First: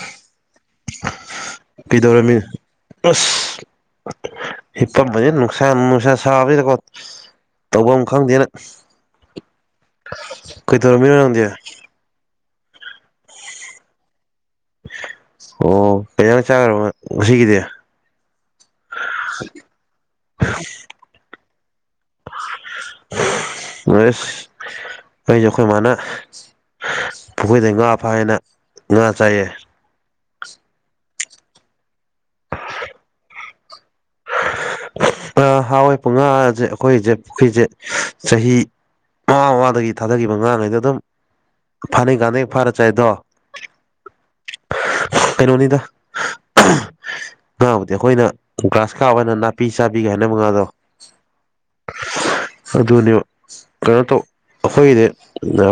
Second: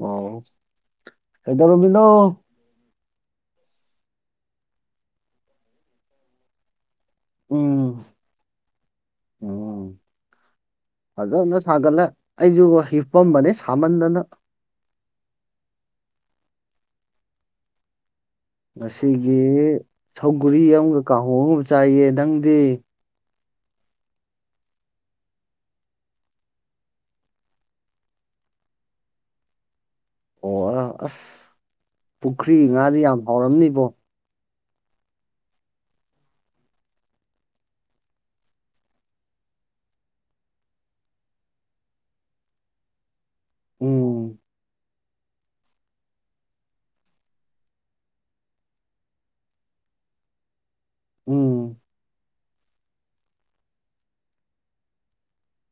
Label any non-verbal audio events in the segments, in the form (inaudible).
ꯑꯣ ꯀꯩꯗꯧꯔꯝꯃꯤꯅꯣ ꯀꯩꯗꯧꯔꯝꯃꯤ ꯑꯁ ꯍꯄꯝꯝꯕꯅꯤ ꯅ ꯅꯨꯁꯥꯟ ꯅꯁꯥꯟ ꯁꯥꯕ ꯇꯐꯝ ꯎꯝ ꯑꯃ ꯈꯪꯗꯦꯅ ꯎꯝ ꯀꯩꯗꯔꯃꯤ ꯑꯣꯏꯗ ꯑꯖꯨꯒꯣ ꯍꯤꯞꯄꯝ ꯁꯃꯟꯗꯅ ꯑꯣ ꯀꯖꯅ ꯆꯥꯈ꯭ꯔꯕ ꯉꯁꯤꯒꯤꯗꯤ ꯉꯁꯤꯒꯤ ꯁꯧꯒꯔꯤ ꯑꯃꯒ ꯀꯥꯡꯍꯣꯡ ꯑꯃ ꯆꯥꯏꯌꯦ ꯅꯪꯗꯤ ꯑ ꯑꯩꯁꯨ ꯑꯩꯈꯣꯏ ꯃꯥꯅ ꯄꯨꯈꯣꯏꯗ ꯉꯥꯞ ꯐ ꯍꯥꯏꯅ ꯆꯌꯦ ꯑꯣ ꯑꯁ ꯄꯨꯈ꯭ꯔꯤ ꯉꯥꯗꯤ ꯌꯥꯝ ꯍꯥꯎꯔꯝꯅꯤꯕꯣ ꯍꯥꯎꯋꯦ ꯄꯨꯡꯉꯥꯁꯦ ꯑꯩꯈꯣꯏꯁꯦ ꯄꯨꯈ꯭ꯔꯤꯁꯦ ꯆꯍꯤ ꯃꯃꯥ ꯃꯃꯗꯒꯤ ꯊꯥꯗꯈꯤꯕ ꯑꯉꯥꯡꯉꯩꯗ ꯑꯗꯨꯝ ꯐꯥꯅꯤ ꯀꯥꯟꯗꯩ ꯐꯥꯔꯠꯁꯦꯗꯣ ꯎꯝ ꯀꯩꯅꯣꯅꯤꯗ ꯉꯥꯕꯨꯗꯤ ꯑꯩꯈꯣꯏꯅ ꯒ꯭ꯔꯥꯁ ꯀꯥ ꯑꯣꯏꯅ ꯅꯥ ꯄꯤ ꯁꯥꯥꯕꯤꯒ ꯍꯥꯏꯅ ꯃꯉꯥꯗꯣ ꯎꯝ ꯑꯗꯨꯅꯦ ꯀꯩꯅꯣ ꯇꯧ ꯑꯩꯈꯣꯏꯒꯤꯗꯤ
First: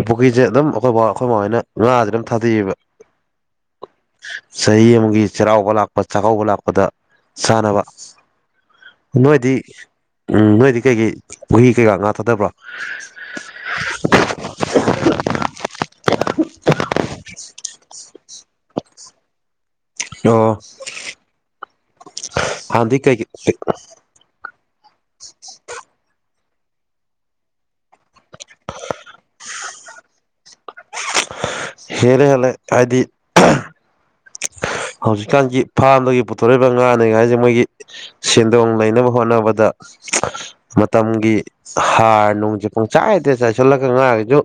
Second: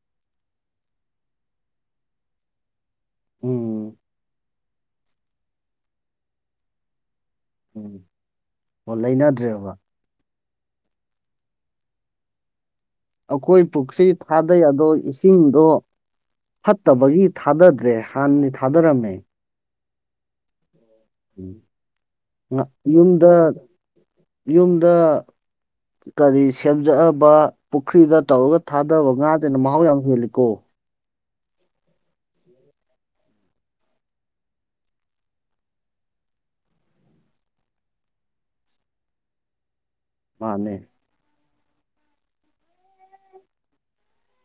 ꯄꯨꯈ꯭ꯔꯤꯁꯦ ꯑꯗꯨꯝ ꯑꯩꯈꯣꯏ ꯕ ꯑꯩꯈꯣꯏ ꯃꯕꯥꯅ ꯉꯥꯁꯦ ꯑꯗꯨꯝ ꯊꯥꯗꯩꯑꯕ ꯎꯝ ꯆꯍꯤ ꯑꯃꯒꯤ ꯆꯩꯔꯥꯎꯕ ꯂꯥꯛꯄ ꯆꯥꯛꯀꯧꯕ ꯂꯥꯛꯄꯗ ꯁꯅꯅꯕ ꯎꯝ ꯑꯣ ꯂꯩꯅꯗ꯭ꯔꯦ ꯑꯃ ꯎꯝ ꯅꯣꯏꯗꯤ ꯀꯩꯒꯤ ꯄꯨꯍꯤ ꯀꯩꯀꯥ ꯉꯥ ꯊꯥꯗꯕ꯭ꯔꯥ ꯑꯩꯈꯣꯏ ꯄꯨꯈ꯭ꯔꯤ ꯊꯥꯗꯩ ꯑꯗꯣ ꯏꯁꯤꯡꯗꯣ ꯐꯠꯇꯕꯒꯤ ꯊꯥꯗꯗ꯭ꯔꯦ ꯍꯥꯟꯅꯅꯤ ꯊꯥꯗꯔꯝꯃꯦ ꯑꯣ ꯎꯝ ꯍꯥꯟꯅꯗꯤ ꯀꯩ ꯌꯨꯝꯗ ꯌꯨꯝꯗ ꯀꯔꯤ ꯁꯦꯝꯖꯑꯕ ꯄꯨꯈ꯭ꯔꯤꯗ ꯇꯧꯔꯒ ꯊꯥꯗꯕ ꯉꯥꯗꯅ ꯃꯍꯥꯎ ꯌꯥꯝ ꯍꯦꯜꯂꯤꯀꯣ ꯍꯦ ꯂꯩ ꯍꯦꯂ ꯂꯩ ꯍꯥꯏꯥꯏꯗꯤ ꯍꯧꯖꯤꯛꯀꯥꯟꯒꯤ ꯐꯥꯝꯗꯒꯤ ꯄꯨꯊꯣꯔꯏꯕ ꯉꯥꯅꯤ ꯉꯥꯏꯁꯦ ꯃꯣꯏꯒꯤ ꯁꯦꯟꯗꯣꯡ ꯂꯩꯅꯕ ꯍꯣꯠꯅꯕꯗ ꯃꯥꯅꯦ ꯃꯇꯝꯒꯤ ꯍꯥꯔ ꯅꯨꯡꯁꯦ ꯄꯨꯡꯆꯥꯏꯗꯦ ꯆꯥꯏꯁꯤꯜꯂꯒ ꯉꯥꯔꯒꯁꯨ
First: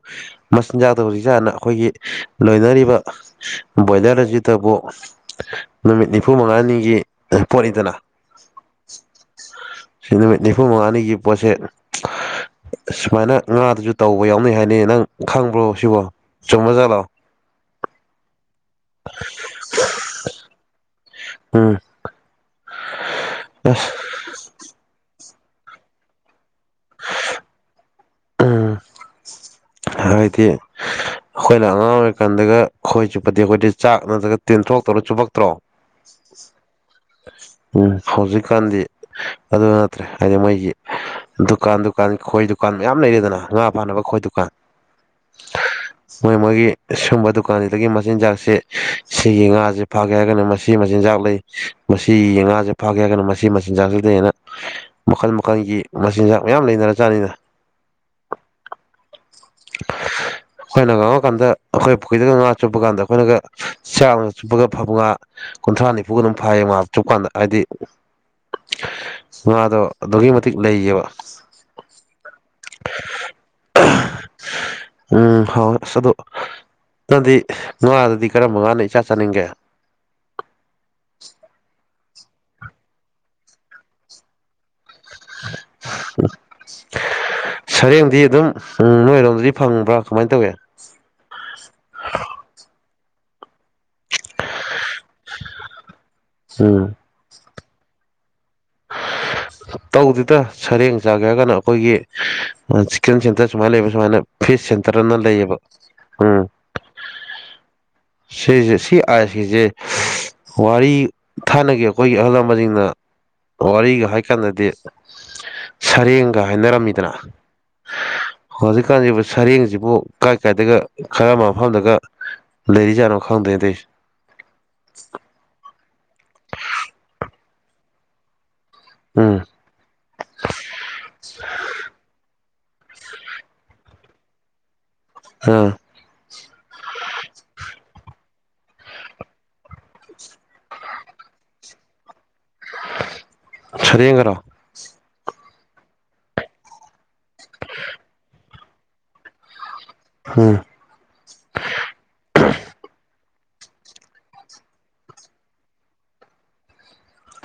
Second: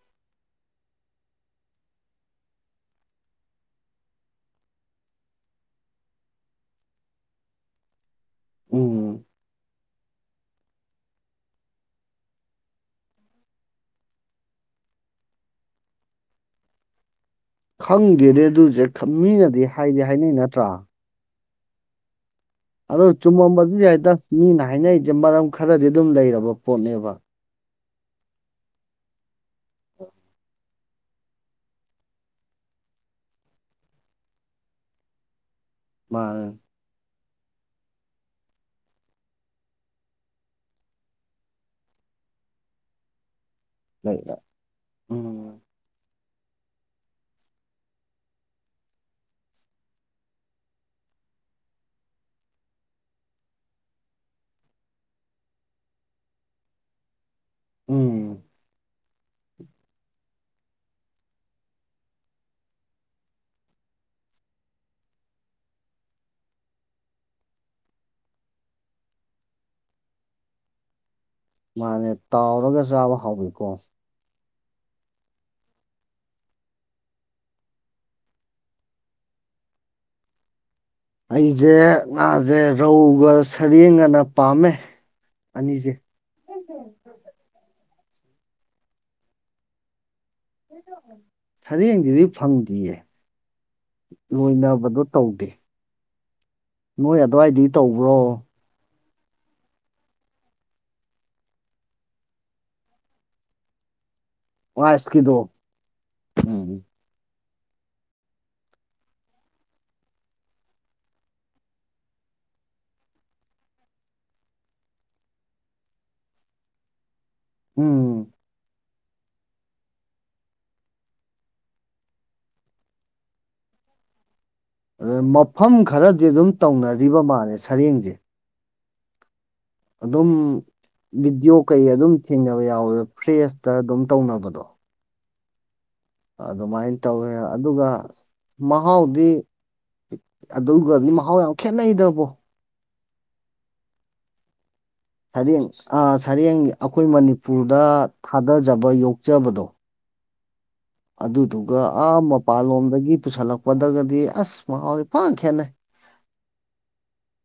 ꯃꯆꯤꯟꯖꯥꯛꯇ ꯍꯧꯖꯤꯛ ꯆꯥꯅ ꯑꯩꯈꯣꯏꯒꯤ ꯂꯣꯏꯅꯔꯤꯕ ꯕꯣꯏꯂꯔꯖꯤꯠ ꯇꯕꯨ ꯅꯨꯃꯤꯠ ꯅꯤꯐꯨ ꯃꯉꯥꯅꯤꯒꯤ ꯄꯣꯠꯅꯤꯗꯅ ꯎꯝ ꯁꯤ ꯅꯨꯃꯤꯠ ꯅꯤꯐꯨ ꯃꯉꯥꯅꯤꯒꯤ ꯄꯣꯠꯁꯦ ꯁꯨꯃꯥꯏꯅ ꯉꯥꯗꯨꯁꯨ ꯇꯧꯕ ꯌꯥꯎꯅꯩ ꯍꯥꯏꯅꯤ ꯅꯪ ꯈꯪꯕ꯭ꯔꯣ ꯁꯤꯕꯣ ꯆꯨꯝꯃꯖꯥꯠꯂꯣ ꯈꯪꯗꯦꯗꯤ ꯑꯗꯨꯁꯦ ꯃꯤꯅꯗꯤ ꯍꯥꯏꯗꯤ ꯍꯥꯏꯅꯩ ꯅꯠꯇ꯭ꯔꯥ ꯎꯝ ꯑꯣ ꯆꯨꯝꯃꯝꯕꯁꯨ ꯑꯁ ꯌꯥꯏꯗ ꯃꯤꯅ ꯍꯥꯏꯅꯔꯤꯁꯦ ꯃꯔꯝ ꯈꯔꯗꯤ ꯑꯗꯨꯝ ꯂꯩꯔꯕ ꯄꯣꯠꯅꯦꯕ ꯍꯥꯏꯗꯤ ꯑꯩꯈꯣꯏꯅ ꯑꯉꯥꯡ ꯑꯣꯏꯔꯤꯀꯥꯟꯗꯒ ꯑꯩꯈꯣꯏ ꯆꯨꯞꯄꯗꯤ ꯑꯩꯈꯣꯏꯗꯤ ꯆꯥꯛ ꯅꯠꯇ꯭ꯔꯒ ꯇꯦꯟꯊꯣꯛꯇꯧꯔꯣ ꯆꯨꯞꯄꯛꯇ꯭ꯔꯣ ꯃꯥ ꯎꯝ ꯍꯧꯖꯤꯛꯀꯥꯟꯗꯤ ꯑꯗꯨ ꯅꯠꯇ꯭ꯔꯦ ꯍꯥꯏꯗꯤ ꯃꯩꯒꯤ ꯗꯨꯀꯥꯟ ꯗꯨꯀꯥꯟ ꯈꯣꯏ ꯗꯨꯀꯥꯟ ꯃꯌꯥꯝ ꯂꯩꯔꯦꯗꯅ ꯉꯥ ꯐꯥꯅꯕ ꯂꯩ ꯈꯣꯏ ꯗꯨꯀꯥꯟ ꯎꯝ ꯃꯣꯏ ꯃꯣꯏꯒꯤ ꯁꯨꯝꯕ ꯗꯨꯀꯥꯟꯁꯤꯗꯒꯤ ꯃꯆꯤꯟꯖꯥꯛꯁꯤ ꯁꯤꯒꯤ ꯉꯥꯁ ꯐꯥꯒꯦ ꯍꯥꯏꯔꯒꯅ ꯃꯁꯤ ꯃꯆꯤꯟꯖꯥꯛ ꯆꯥꯛ ꯂꯩ ꯃꯁꯤ ꯉꯥꯁꯦ ꯐꯥꯒꯦ ꯍꯥꯏꯔꯒꯅ ꯃꯁꯤ ꯃꯆꯤꯟꯖꯥꯛꯁꯤꯗ ꯍꯦꯟꯅ ꯃꯈꯜ ꯃꯈꯜꯒꯤ ꯃꯆꯤꯟꯖꯥꯛ ꯃꯌꯥꯝ ꯂꯩꯅꯔ ꯆꯥꯅꯤꯅ ꯎꯝ (inaudible) ꯑꯩꯈꯣꯏꯅ ꯉꯥꯡꯉꯀꯥꯟꯗ ꯑꯩꯈꯣꯏ ꯄꯨꯈ꯭ꯔꯤꯗꯒ ꯉꯥ ꯆꯨꯞꯄ ꯀꯥꯟꯗ ꯑꯩꯈꯣꯏꯅꯒ ꯆꯥꯡꯅ ꯆꯨꯞꯄꯒ ꯐꯕ ꯉꯥ ꯀꯨꯟꯊ꯭ꯔꯥ ꯅꯤꯐꯨꯒ ꯑꯗꯨꯝ ꯐꯩꯌꯦ ꯃꯥ ꯆꯨꯞꯀꯥꯟꯗ ꯍꯥꯏꯗꯤ ꯉꯗꯣ ꯑꯗꯨꯛꯀꯤ ꯃꯇꯤꯛ ꯂꯩꯌꯦꯕ ꯃꯥꯅꯦ ꯇꯥꯎꯔꯒ ꯆꯥꯕ ꯍꯥꯎꯋꯤꯀꯣ ꯎꯝ ꯍꯥꯎ ꯁ ꯑꯗꯨꯣ ꯅꯪꯗꯤ ꯉꯥꯗꯗꯤ ꯀꯔꯝꯕ ꯀꯥꯟꯅ ꯏꯆꯥ ꯆꯥꯅꯤꯡꯒꯦ ꯑꯩꯁꯦ ꯉꯥꯁꯦ ꯔꯧꯒ ꯁꯔꯦꯡꯒꯅ ꯄꯥꯝꯃꯦ ꯑꯅꯤꯁꯦ ꯁꯔꯦꯡꯗꯤ ꯑꯗꯨꯝ ꯅꯣꯏꯔꯣꯝꯗꯗꯤ ꯐꯪꯕ꯭ꯔꯥ ꯀꯃꯥꯏꯅ ꯇꯧꯒꯦ ꯁꯔꯦꯡꯗꯨꯗꯤ ꯐꯪꯗ꯭ꯔꯤꯌꯦ ꯂꯣꯏꯅꯕꯗꯣ ꯇꯧꯗꯦ ꯎꯝ ꯅꯣꯏ ꯑꯗꯨꯋꯥꯏꯗꯤ ꯇꯧꯕ꯭ꯔꯣ (inaudible) ꯇꯧꯗꯨꯗ ꯁꯔꯦꯡ ꯆꯥꯒꯦ ꯍꯥꯏꯔ ꯀꯥꯟꯅ ꯑꯩꯈꯣꯏꯒꯤ ꯆꯤꯛꯀꯦꯟ ꯁꯦꯟꯇꯔ ꯁꯨꯃꯥꯏꯅ ꯂꯩꯕ ꯁꯨꯃꯥꯏꯅ ꯐꯤꯁ ꯁꯦꯟꯇꯔꯅ ꯑꯥꯏꯁꯀꯤꯗꯣ ꯂꯩꯌꯦꯕ ꯎꯝ ꯁꯤꯁ ꯁꯤ ꯑꯁꯤꯖꯦ ꯋꯥꯔꯤ ꯊꯥꯅꯒꯦ ꯑꯩꯈꯣꯏꯒꯤ ꯑꯍꯜ ꯂꯃꯟꯁꯤꯡꯅ ꯋꯥꯔꯤꯒ ꯍꯥꯏꯀꯥꯟꯗꯗꯤ ꯁꯔꯦꯡꯒ ꯍꯥꯏꯅꯔꯝꯃꯤꯗꯅ ꯎꯝ ꯍꯧꯖꯤꯛꯀꯥꯟꯁꯤ ꯁꯔꯦꯡꯁꯤꯕꯨ ꯀꯥꯏ ꯀꯥꯏꯗꯒ ꯈꯔ ꯃꯐꯝꯗꯒ ꯂꯩꯔꯤ ꯆꯅꯣ ꯈꯥꯗꯗꯤ ꯑ ꯃꯐꯝ ꯈꯔꯗꯤ ꯑꯗꯨꯝ ꯇꯧꯅꯔꯤꯕ ꯃꯥꯜꯂ ꯁꯔꯦꯡꯁꯦ ꯑꯝ ꯑꯗꯨꯝ ꯕꯤꯗꯣ ꯀꯩ ꯑꯗꯨꯝ ꯊꯤꯡꯅꯕ ꯌꯥꯎꯋꯦꯕ ꯐ꯭ꯔꯦꯁꯇ ꯑꯗꯨꯝ ꯇꯧꯅꯕꯗꯣ ꯎꯝ ꯑꯗꯨꯃꯥꯏꯅ ꯇꯧꯋꯦ ꯑꯗꯨꯒ ꯃꯍꯥꯎꯗꯤ ꯑꯗꯨꯒꯗꯤ ꯃꯍꯥꯎ ꯌꯥꯝ ꯈꯦꯠꯅꯩꯗꯕꯣ ꯁꯗꯤꯡꯒꯔꯣ ꯁꯔꯦꯡ ꯁꯔꯦꯡ ꯑꯩꯈꯣꯏ ꯃꯅꯤꯄꯨꯔꯗ ꯊꯥꯗꯖꯕ ꯌꯣꯛꯆꯕꯗꯣ ꯍꯥ ꯑꯗꯨꯗꯨꯒ ꯑꯥ ꯃꯄꯥꯟꯂꯣꯝꯗꯒꯤ ꯄꯨꯁꯜꯂꯛꯄꯗꯒꯗꯤ ꯑꯁ ꯃꯍꯥꯎ ꯄꯥꯛ ꯈꯦꯅꯩ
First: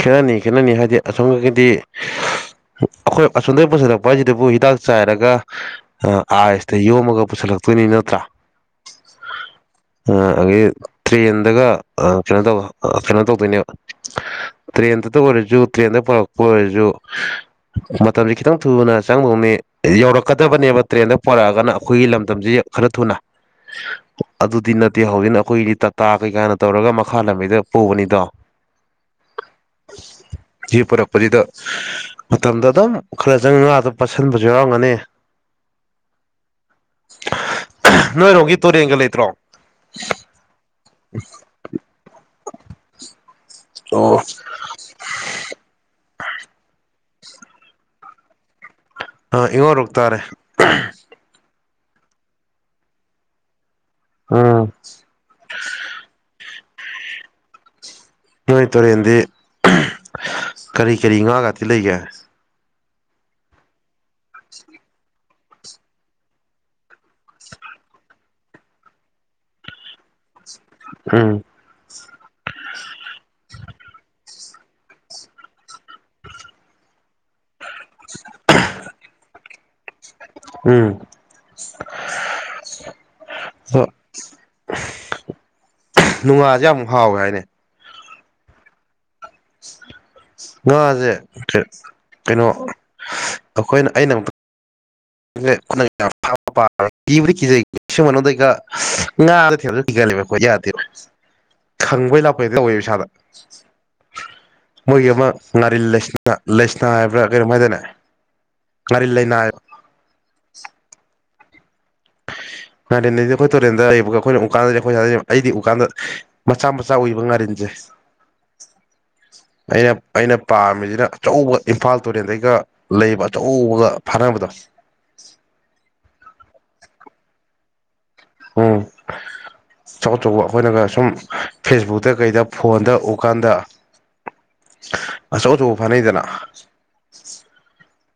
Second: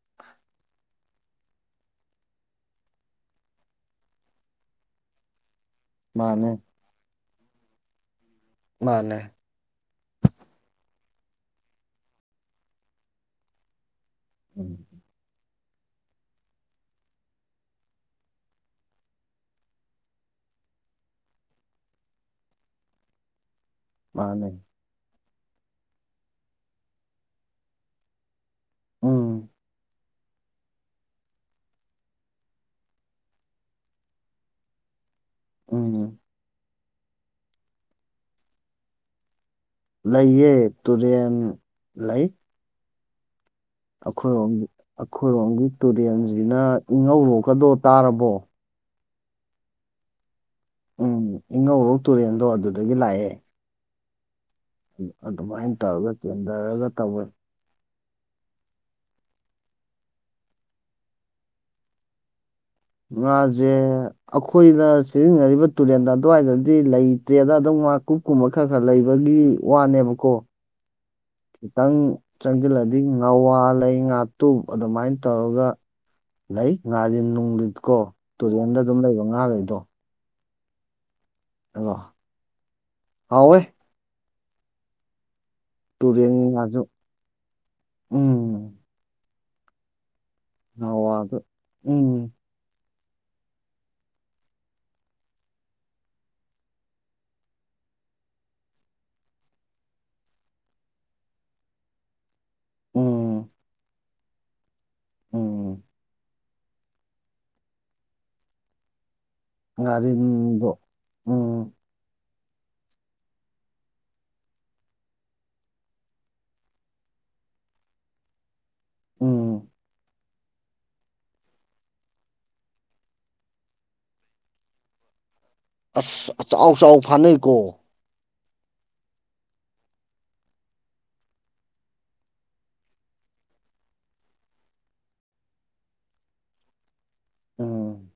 ꯈꯦꯠꯅꯅꯤ ꯈꯦꯠꯅꯅꯤ ꯍꯥꯏꯗꯤ ꯑꯁꯣꯝ ꯈꯀꯤꯗꯤ ꯑꯩꯈꯣꯏ ꯑꯁꯣꯝꯗꯒꯤꯩ ꯄꯨꯁꯤꯜꯂꯛꯄ ꯍꯥꯏꯁꯤꯗꯕꯨ ꯍꯤꯗꯥꯛ ꯆꯥꯏꯔꯒ ꯃꯥꯅꯦ ꯑꯥꯏꯁꯇ ꯌꯣꯝꯃꯒ ꯄꯨꯁꯤꯜꯂꯛꯇꯣꯏꯅꯤ ꯅꯠꯇ꯭ꯔꯥ ꯃꯥꯅꯦ ꯑ ꯑꯗꯒꯤ ꯇ꯭ꯔꯦꯟꯗꯒ ꯀꯩꯅꯣ ꯇꯧꯕ ꯀꯩꯅꯣ ꯇꯧꯗꯣꯏꯅꯦꯕ ꯎꯝ ꯇ꯭ꯔꯦꯟꯗꯇ ꯑꯣꯏꯔꯁꯨ ꯇ꯭ꯔꯦꯟꯗ ꯄꯨꯔꯛꯄ ꯑꯣꯏꯔꯁꯨ ꯃꯇꯝꯁꯦ ꯈꯤꯇꯪ ꯊꯨꯅ ꯆꯪꯗꯧꯅꯤ ꯌꯧꯔꯛꯀꯗꯕꯅꯦꯕ ꯇ꯭ꯔꯦꯟꯗ ꯄꯣꯔꯛꯑꯒꯅ ꯑꯩꯈꯣꯏꯒꯤ ꯂꯝꯗꯝꯁꯤ ꯈꯔ ꯊꯨꯅ ꯃꯥꯅꯦ ꯑꯗꯨꯗꯤ ꯅꯠꯇꯦ ꯍꯧꯖꯤꯛꯅ ꯑꯩꯈꯣꯏꯏꯅꯤ ꯇꯥꯇꯥ ꯀꯩꯀꯥꯅ ꯇꯧꯔꯒ ꯃꯈꯥ ꯂꯝꯕꯤꯗ ꯄꯨꯕꯅꯤꯗꯣ ꯎꯝ (inaudible) ꯄꯨꯔꯛꯄꯁꯤꯗ ꯃꯇꯝꯗ ꯑꯗꯨꯝ ꯈꯔ ꯆꯪ ꯉꯥꯗ ꯄꯥꯠꯁꯤꯟꯕꯁꯨ ꯌꯥꯎꯔꯝꯒꯅꯤ ꯎꯝ ꯅꯣꯏꯔꯣꯝꯒꯤ ꯇꯨꯔꯦꯟꯒ ꯂꯩꯇ꯭ꯔꯣ ꯂꯩꯌꯦ ꯇꯨꯔꯦꯟ ꯂꯩ ꯑꯣ ꯑꯩꯈꯣꯏꯔꯣꯝ ꯑꯩꯈꯣꯏꯔꯣꯝꯒꯤ ꯇꯨꯔꯦꯟꯁꯤꯅ ꯏꯍꯧꯔꯣꯛꯀꯗꯣ ꯇꯥꯔꯕꯣ ꯑ ꯏꯉꯣꯔꯣꯛ ꯇꯥꯔꯦ ꯎꯝ ꯏꯉꯧꯔꯣꯛ ꯇꯨꯔꯦꯟꯗꯣ ꯑꯗꯨꯗꯒꯤ ꯂꯥꯛꯑꯦ ꯎꯝ ꯑꯗꯨꯃꯥꯏꯅ ꯇꯧꯔꯒ ꯆꯦꯟꯊꯔꯒ ꯇꯧꯋꯅꯤ ꯅꯣꯏ ꯇꯨꯔꯦꯟꯗꯤ ꯀꯔꯤ ꯀꯔꯤ ꯉꯥ ꯉꯥꯛꯇꯤ ꯂꯩꯒꯦ ꯃꯥꯁꯦ ꯑꯩꯈꯣꯏꯅ ꯁꯤꯖꯤꯟꯅꯔꯤꯕ ꯇꯨꯔꯦꯟꯗ ꯑꯗꯨꯋꯥꯏꯗꯗꯤ ꯂꯩꯇꯦꯗ ꯑꯗꯨꯝ ꯀꯨꯞ ꯀꯨꯝꯕ ꯈꯔ ꯈꯔ ꯂꯩꯕꯒꯤ ꯋꯥꯅꯦꯕꯀꯣ ꯎꯝ ꯈꯤꯇꯪ ꯆꯪꯁꯤꯜꯂꯗꯤ ꯉꯋꯥ ꯂꯩ ꯉ ꯑꯗꯨꯃꯥꯏꯅ ꯇꯧꯔꯒ ꯂꯩ ꯉꯥꯥꯁ ꯅꯨꯡꯗꯤ ꯀꯣ ꯇꯨꯔꯦꯟꯗ ꯑꯗꯨꯝ ꯂꯩꯕ ꯉꯥꯈꯩꯗꯣ ꯎꯝ ꯑ ꯍꯥꯎ ꯑꯣꯏꯦ ꯑꯗꯣ ꯇꯨꯔꯦꯟꯒꯤ ꯅꯨꯡꯉꯥꯁꯦ ꯉꯥꯁꯨ ꯑꯃꯨ ꯍꯥꯎꯋꯦ ꯍꯥꯏꯅꯦ ꯎꯝ ꯉꯥꯁꯦ ꯅꯋꯥꯗꯣ ꯎꯝ ꯀꯩꯅꯣ ꯑꯩꯈꯣꯏꯅ ꯑꯩꯅ (unintelligible) (inaudible) ꯤꯕꯗꯤ ꯀꯤꯩ ꯁꯤꯩ ꯉꯥ ꯊ ꯀꯤꯒꯂꯕꯣ ꯌꯥꯗꯦꯕ ꯈꯪꯕꯩ ꯂꯥꯛꯄꯩꯗꯤ ꯇꯧꯋꯦ ꯏꯁꯩꯥꯗ ꯎꯝ ꯃꯣꯏꯒꯤ ꯑꯃ ꯎꯝ ꯉꯥꯔꯤꯜ ꯂꯩꯥꯏꯁ ꯂꯩꯥꯏꯁꯅꯥ ꯍꯥꯏꯕ꯭ꯔꯥ ꯀꯔꯤꯝ ꯍꯥꯏꯗꯅꯦ ꯉꯥꯔꯤꯜ ꯂꯩꯥꯏꯅꯥ ꯑꯔꯤꯗ ꯎꯝ ꯉꯗꯤ ꯑꯩꯈꯣꯏ ꯇꯨꯔꯦꯟꯗ ꯑꯕ ꯑꯩꯈꯣꯏꯅ ꯎꯀꯥꯟꯗꯗꯤ ꯑꯩꯈꯣꯏ ꯑꯩꯗꯤ ꯎꯀꯥꯟꯗ ꯃꯆꯥ ꯃꯆꯥ ꯎꯏ ꯉꯔꯤꯦ ꯎꯝ ꯑꯩꯅ ꯑꯩꯅ ꯄꯥꯝꯃꯤꯁꯤꯅ ꯑꯆꯧꯕ ꯏꯝꯐꯥꯜ ꯇꯨꯔꯦꯟꯗꯩꯒ ꯂꯩꯕ ꯑꯆꯧꯕꯒ ꯐꯅꯕꯗꯣ (unintelligible) (inaudible) ꯑꯁ ꯆꯥꯎ ꯆꯥꯎ ꯐꯥꯅꯩꯀꯣ ꯑꯝ ꯑꯆꯧ ꯑꯆꯧꯕ ꯑꯩꯈꯣꯏꯅꯒ ꯁꯨꯝ ꯐꯦꯁꯕꯨꯛꯇ ꯀꯩꯗ ꯐꯣꯟꯗ ꯎꯀꯥꯟꯗ ꯑꯆꯧ ꯑꯆꯧꯕ ꯐꯅꯩꯗꯅ ꯎꯝ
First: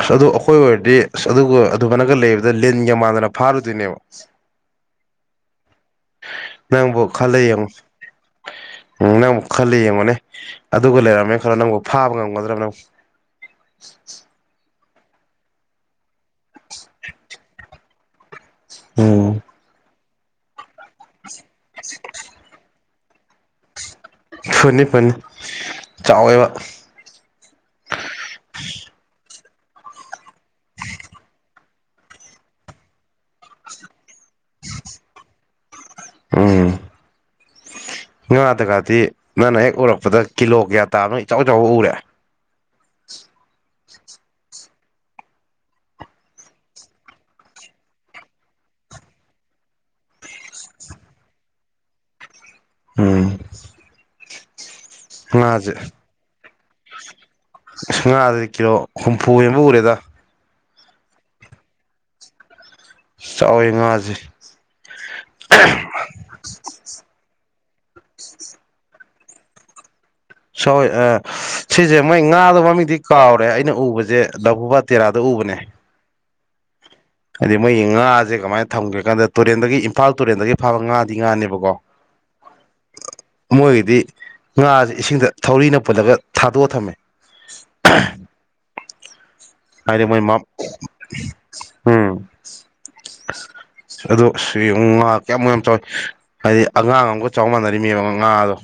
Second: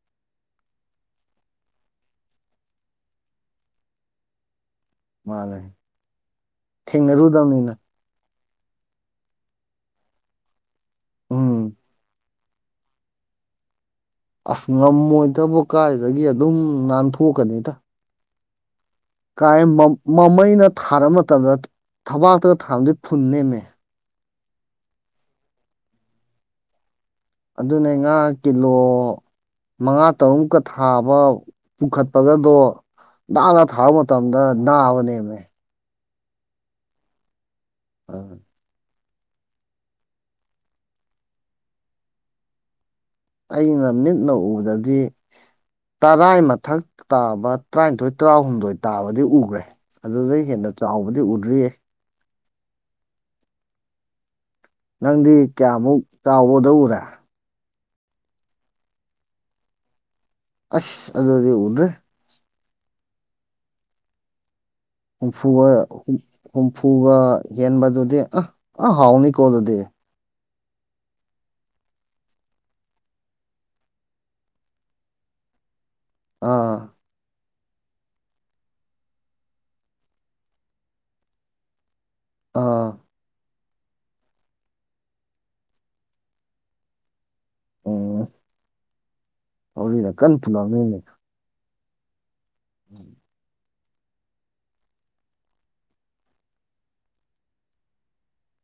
ꯑꯁ ꯑꯗꯨ ꯑꯩꯈꯣꯏ ꯑꯣꯏꯔꯗꯤ ꯑꯁ ꯑꯗꯨꯒ ꯑꯗꯨꯃꯥꯏꯅꯒ ꯂꯩꯕꯗ ꯂꯤꯟꯒ ꯃꯥꯟꯗꯅ ꯐꯥꯔꯨꯗꯣꯏꯅꯦꯕ ꯃꯥꯅꯦꯦ ꯅꯪꯕꯨꯣ ꯈꯂ ꯌꯦꯡ ꯎꯝ ꯅꯪꯕꯨ ꯈꯂ ꯌꯦꯡꯅꯦ ꯑꯗꯨꯒ ꯂꯩꯔꯝꯃꯦ ꯈꯔ ꯎꯝ ꯅꯪꯕꯨ ꯐꯥꯕ ꯉꯝꯒꯗ꯭ꯔꯕ ꯅꯪ ꯉꯝꯃꯣꯏꯗꯕ ꯀꯥꯏꯗꯒꯤ ꯑꯗꯨꯝ ꯅꯥꯟꯊꯣꯛꯀꯅꯤꯗ ꯎꯝ ꯀꯥꯏ ꯃꯃꯩꯅ ꯊꯥꯔ ꯃꯇꯝꯗ ꯊꯕꯥꯛꯇꯒ ꯊꯥꯔꯝꯗꯤ ꯐꯟꯦꯃꯦ ꯐꯅꯤ ꯐꯅꯤ ꯆꯥꯎꯋꯦꯕ ꯑꯗꯨꯅꯦ ꯉꯥ ꯀꯤꯂꯣ ꯃꯉꯥ ꯇꯔꯨꯛꯃꯨꯛꯀ ꯊꯥꯕ ꯄꯨꯈꯠꯄꯒꯗꯣ ꯗ ꯊꯥꯔ ꯃꯇꯨꯡ ꯣ ꯑꯅ ꯅ ꯑ ꯅꯃꯦ ꯎꯝ ꯑ, ꯏ ꯃꯥꯇ ꯀꯥꯇꯤ ꯅꯪꯅ ꯍꯦꯛ ꯎꯔꯛꯄꯗ ꯀꯤꯂꯣ ꯀꯌꯥ ꯇꯥꯕꯅꯣ ꯏꯆꯥꯎ ꯆꯥꯎꯥꯎꯕ ꯎꯔꯦ ꯑꯩꯅ ꯃꯤꯠꯅ ꯎꯕꯗꯗꯤ ꯇꯔꯥꯏ ꯃꯊꯛ ꯇꯥꯕ ꯇꯔꯥꯅꯤꯊꯣꯏ ꯇꯔꯥꯍꯨꯝꯗꯣꯏ ꯇꯥꯕꯗꯤ ꯎꯈ꯭ꯔꯦ ꯑꯗꯨꯗ ꯍꯦꯟꯅ ꯆꯥꯎꯕꯗꯤ ꯎꯗ꯭ꯔꯤꯌꯦ ꯎꯝ ꯅꯪꯗꯤ ꯉꯥꯁꯦ ꯀꯌꯥꯃꯨꯛ ꯆꯥꯎꯕꯗ ꯎꯔꯦ ꯨꯡ ꯉꯥꯗꯗꯤ ꯀꯤꯂꯣ ꯍꯨꯝꯐꯨ ꯍꯕ ꯎꯔꯦꯗ ꯑꯁ ꯑꯗꯨꯗ ꯑꯗꯨꯗꯤ ꯎꯟ꯭ꯔꯦ ꯆꯥꯎꯋꯦ ꯉꯥꯁꯦ ꯍꯨꯝꯐꯨꯒ ꯍꯨꯝꯐꯨꯒ ꯌꯦꯟꯕꯗꯨꯗꯤ ꯑ ꯑ ꯍꯥꯎꯅꯤ ꯀꯣ ꯑꯗꯨꯗꯤ ꯁꯣꯏ ꯑ ꯁꯤꯁꯦ ꯃꯣꯏ ꯉꯥꯗꯣ ꯃꯃꯤꯡꯗꯤ ꯀꯥꯎꯔꯦ ꯑꯩꯅ ꯎꯕꯁꯦ ꯐꯨꯕꯥꯇꯦꯔꯥꯗ ꯎ ꯎꯕꯅꯦ ꯑꯥ ꯍꯥꯏꯗꯤ ꯃꯣꯏꯒꯤ ꯉꯥꯁꯦ ꯀꯃꯥꯏꯅ ꯊꯝꯒꯦ ꯀꯥꯟꯗ ꯇꯨꯔꯦꯟꯗꯒꯤ ꯏꯝꯐꯥꯜ ꯇꯨꯔꯦꯟꯗꯒꯤ ꯐꯥꯕ ꯉꯥꯗꯤ ꯉꯥꯅꯦꯕꯀꯣ ꯑꯥ ꯃꯣꯏꯒꯤꯗꯤ ꯉꯥꯁꯦ ꯏꯁꯤꯡꯗ ꯊꯧꯔꯤꯅ ꯄꯨꯜꯂꯒ ꯊꯥꯗꯣꯛꯑ ꯊꯝꯃꯦ ꯎꯝ ꯑꯗꯤ ꯊꯧꯔꯤꯅ ꯃꯣꯏ ꯀꯟꯅ ꯊꯨꯝꯂꯝꯅꯤꯅꯦ ꯎꯝ ꯑꯗꯣ ꯁꯤ ꯉꯥ ꯀꯌꯥꯃꯨꯛ ꯌꯥꯝ ꯆꯥꯎꯋꯤ ꯍꯥꯏꯗꯤ ꯑꯉꯥꯡ ꯑꯃꯒꯥ ꯆꯥꯎ ꯃꯥꯟꯅꯔꯤꯅꯦꯕ ꯉꯥ ꯗꯣ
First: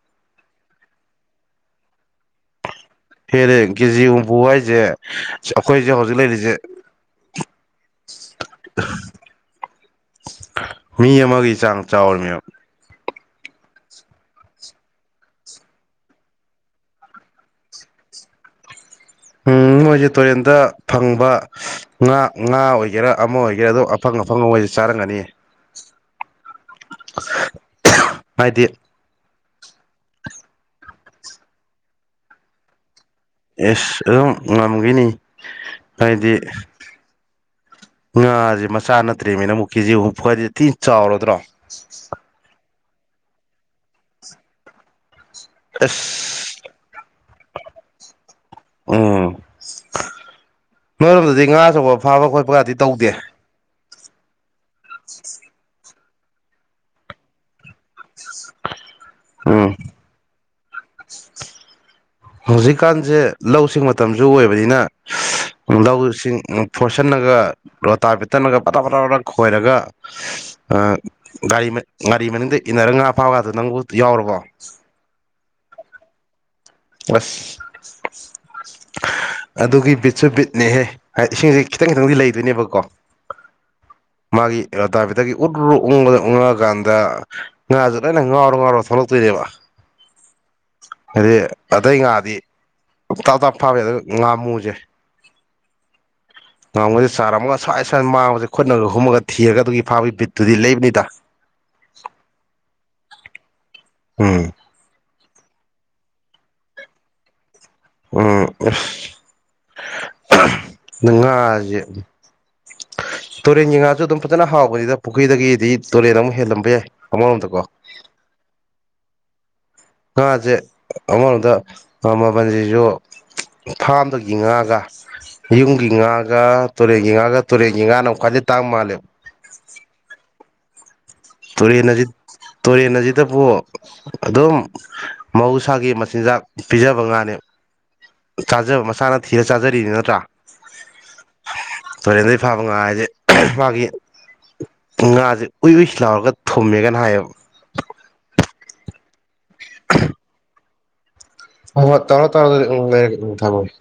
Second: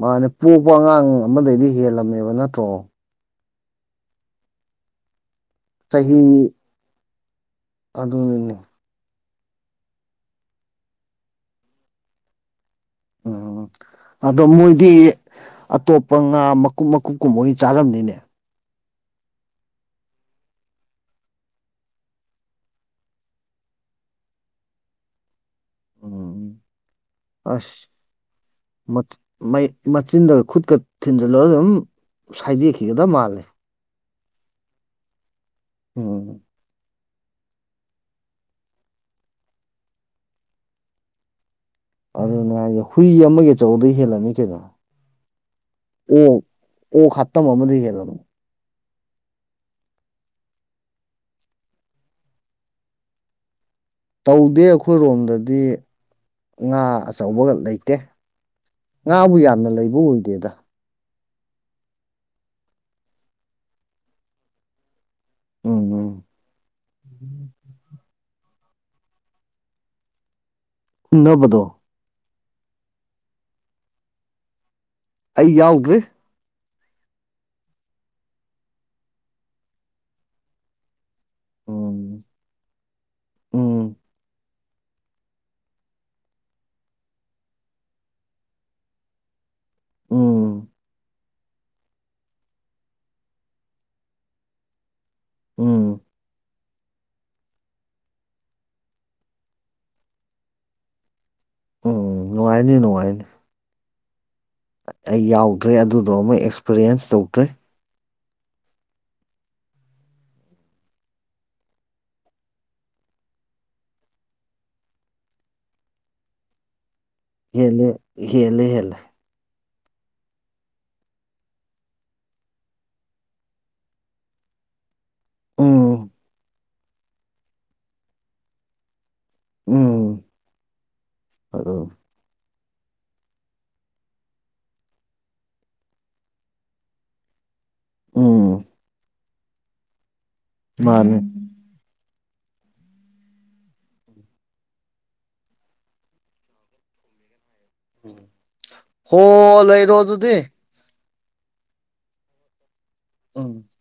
ꯃꯥꯅꯦ ꯄꯣꯛꯄ ꯑꯉꯥꯡ ꯑꯃꯗꯩꯗꯤ ꯍꯦꯜꯂꯝꯃꯦꯕ ꯅꯠꯇ꯭ꯔꯣ ꯍꯦꯜꯂꯦ ꯀꯖꯤ ꯍꯨꯝꯐꯨ ꯍꯥꯏꯖꯦ ꯑꯩꯈꯣꯏꯁꯦ ꯍꯧꯖꯤꯛ ꯆꯍꯤ ꯂꯩꯔꯤꯁꯦ ꯑꯗꯨꯅꯤꯅꯦ ꯃꯤ ꯑꯃꯒꯤ ꯆꯥꯡ ꯆꯥꯎꯔꯤꯅꯦꯕꯥ ꯎꯝ ꯑꯗꯣ ꯃꯣꯏꯗꯤ ꯑꯇꯣꯞꯄ ꯉꯥ ꯃꯀꯨꯞ ꯃꯀꯨꯞ ꯀꯨꯝꯕ ꯑꯣꯏꯅ ꯆꯥꯔꯝꯅꯤꯅꯦ ꯎꯝ ꯃꯣꯏꯁꯦ ꯇꯨꯔꯦꯟꯗ ꯐꯪꯕ ꯉꯥ ꯉꯥ ꯑꯣꯏꯒꯦꯔꯥ ꯑꯃ ꯑꯣꯏꯒꯦꯔꯥ ꯑꯗꯣ ꯑꯐꯪ ꯑꯐꯪ ꯃꯣꯏꯁꯦ ꯆꯥꯏ ꯆꯥꯔꯝꯒꯅꯤ ꯎꯝ ꯑꯁ ꯍꯥꯏꯗꯤ ꯃꯊꯤ ꯃꯆꯤꯟꯗꯒ ꯈꯨꯠꯀ ꯊꯤꯟꯖꯤꯜꯂꯒ ꯑꯗꯨꯝ ꯁꯥꯏꯗꯦꯛꯈꯤꯒꯗꯕ ꯃꯥꯜꯂꯦ ꯑꯦꯁ ꯑꯗꯨꯝ ꯉꯝꯈꯤꯅꯤ ꯎꯝ ꯍꯥꯏꯗꯤ ꯉꯥꯁꯦ ꯃꯆꯥ ꯅꯠꯇ꯭ꯔꯦꯃꯤ ꯅꯪꯕꯨ ꯀꯦꯖꯤ ꯍꯨꯝꯐꯨ ꯍꯥꯏꯖꯦ ꯊꯤ ꯆꯥꯎꯔꯗ꯭ꯔꯣ ꯑꯗꯨꯅꯦ ꯍꯥꯏꯖꯦ ꯍꯨꯏ ꯑꯃꯒꯤ ꯑꯆꯧꯕꯗꯤ ꯍꯦꯜꯂꯝꯅꯤ ꯀꯩꯅꯣ ꯑꯁ ꯑꯣꯛ ꯑꯣꯛ ꯍꯥꯇꯝ ꯑꯃꯗꯤꯒꯤ ꯍꯦꯜꯂꯕꯅꯦ ꯎꯝ ꯅꯣꯏꯔꯣꯝꯗꯗꯤ ꯉꯥ ꯑꯆꯧꯕꯥ ꯐꯥꯕ ꯈꯣꯠꯄꯒꯗꯤ ꯇꯧꯗꯦ ꯇꯧꯗꯦ ꯑꯩꯈꯣꯏꯔꯣꯝꯗꯗꯤ ꯉꯥ ꯑꯆꯧꯕ ꯂꯩꯇꯦ ꯉꯥꯕꯨ ꯌꯥꯝꯅ ꯎꯝ ꯂꯩꯕ ꯎꯗꯦꯗ ꯍꯧꯖꯤꯛꯀꯥꯟꯁꯦ ꯂꯧꯁꯤꯡ ꯃꯇꯝꯁꯨ ꯑꯣꯏꯕꯅꯤꯅ ꯎꯝ ꯎꯝ ꯂꯧꯁꯤꯡ ꯐꯣꯔꯁꯟ ꯅꯥꯒꯥ ꯂꯣꯇꯥꯕꯤ ꯑꯗꯨꯅꯒ ꯄꯊꯞ ꯄꯊꯞ ꯈꯣꯏꯔꯒ ꯎꯅꯕꯗꯣ ꯒꯥꯔꯤ ꯉꯥ ꯒꯥꯔꯤ ꯃꯅꯨꯡꯗ ꯏꯟꯅꯔꯒ ꯉꯥ ꯐꯥꯕꯒꯗꯨ ꯅꯪꯕꯨ ꯌꯥꯎꯔꯕꯣ ꯑꯩ ꯌꯥꯎꯗ꯭ꯔꯤ ꯑꯁ ꯑꯗꯨꯒꯤ ꯕꯤꯠꯁꯨ ꯕꯤꯠꯅꯦꯍꯦ ꯍꯥꯏꯗꯤ ꯏꯁꯤꯡꯁꯦ ꯈꯤꯇꯪ ꯈꯤꯇꯪꯗꯤ ꯎꯝ ꯂꯩꯗꯣꯏꯅꯦꯕꯀꯣ ꯎꯝ (unintelligible) ꯃꯥꯒꯤ ꯇꯐꯦꯠꯇꯒꯤ ꯎꯔꯨꯔ ꯎ ꯎꯪꯉꯛꯑꯀꯥꯟꯗ ꯉꯥꯥꯁꯦ ꯂꯣꯏꯅ ꯉꯥꯎꯔꯣ ꯉꯥꯎꯔ ꯊꯣꯛꯂꯛꯇꯣꯏꯅꯦ ꯁꯦꯕ ꯎꯝ ꯍꯥꯏꯗꯤ ꯑꯇꯩ ꯉꯥꯗꯤ ꯇꯞ ꯇꯞ ꯐꯥꯕꯥ ꯑꯗ ꯉꯥ ꯃꯨꯁꯦ ꯎꯝ ꯆꯥꯔꯝꯃꯒ ꯁ꯭ꯋꯥꯏ ꯁ꯭ꯏ ꯃꯥꯡꯕꯁꯦ ꯈꯨꯠꯅꯒ ꯍꯨꯝꯃꯒ ꯊꯤꯔꯒ ꯑꯗꯨꯒꯤ ꯐꯥꯕꯒꯤ ꯕꯤꯠꯇꯨꯗꯤ ꯂꯩꯕꯅꯤꯗ ꯎꯝ ꯅꯨꯡꯉꯥꯏꯅꯤ ꯅꯨꯡꯉꯥꯏꯅꯤ ꯎꯝ ꯑꯩ ꯌꯥꯎꯗ꯭ꯔꯦ ꯑꯗꯨꯗꯣ ꯑꯃꯨꯛ ꯑꯦꯛꯁꯄꯔꯤꯌꯦꯟꯁ ꯇꯧꯗ꯭ꯔꯦ ꯎꯝ ꯎꯁ ꯉꯥ ꯁꯦ ꯇꯨꯔꯦꯟꯒꯤ ꯉꯥꯁꯨ ꯑꯗꯨꯝ ꯐꯖꯅ ꯍꯥꯎꯕꯅꯤꯗ ꯄꯨꯈ꯭ꯔꯤꯗꯒꯤꯗꯤ ꯇꯨꯔꯦꯟꯅꯥ ꯑꯃꯨꯛ ꯍꯦꯜꯂꯝꯕ ꯌꯥꯏ ꯑꯃꯔꯣꯝꯗꯀꯣ ꯍꯦꯜꯂꯦ ꯍꯦꯜꯂꯦ ꯍꯦꯜꯂꯦ ꯉꯥꯁꯦ ꯑꯃꯔꯣꯝꯗ ꯃꯃꯜꯁꯤꯁꯨ ꯐꯥꯔꯝ ꯗꯒꯤ ꯉꯥ ꯒꯥ ꯌꯨꯝꯒꯤ ꯎꯝ ꯉꯥꯒ ꯇꯨꯔꯦꯟꯒꯤ ꯉꯥꯒ ꯇꯨꯔꯦꯟꯒꯤ ꯉꯥꯅ ꯑꯃꯨꯛ ꯈꯋ꯭ꯥꯏꯗꯩ ꯇꯥꯡꯕ ꯃꯥꯜꯂꯦ ꯎꯝ ꯑꯗꯨ ꯇꯨꯔꯦꯜ ꯅꯥꯗꯤ ꯇꯨꯔꯦꯟ ꯑꯁꯤꯗꯕꯨ ꯑꯗꯨꯝ ꯃꯍꯧꯁꯥꯒꯤ ꯃꯆꯤꯟꯖꯥꯛ ꯄꯤꯖꯕ ꯉꯥꯅꯤ ꯎꯝ ꯆꯥꯖꯕ ꯃꯁꯥꯅ ꯊꯤꯔ ꯆꯥꯖꯔꯤꯅꯤ ꯅꯠꯇ꯭ꯔꯥ ꯃꯥꯅꯦ ꯁꯥꯥꯕ ꯉꯥ ꯍꯥꯏꯁꯦ ꯃꯥꯒꯤ ꯉꯥꯁꯦ ꯎꯏ ꯎꯏꯁꯤ ꯂꯥꯎꯔꯒ ꯊꯨꯝꯃꯦꯒꯅ ꯍꯥꯏꯌꯦꯕ ꯍꯣ ꯂꯩꯔꯣ ꯑꯗꯨꯗꯤ ꯍꯣ ꯍꯣ ꯇꯧꯔꯣ ꯇꯧꯔꯣ ꯑꯗꯨꯗꯤ ꯎꯝ ꯊꯝꯃꯒꯦ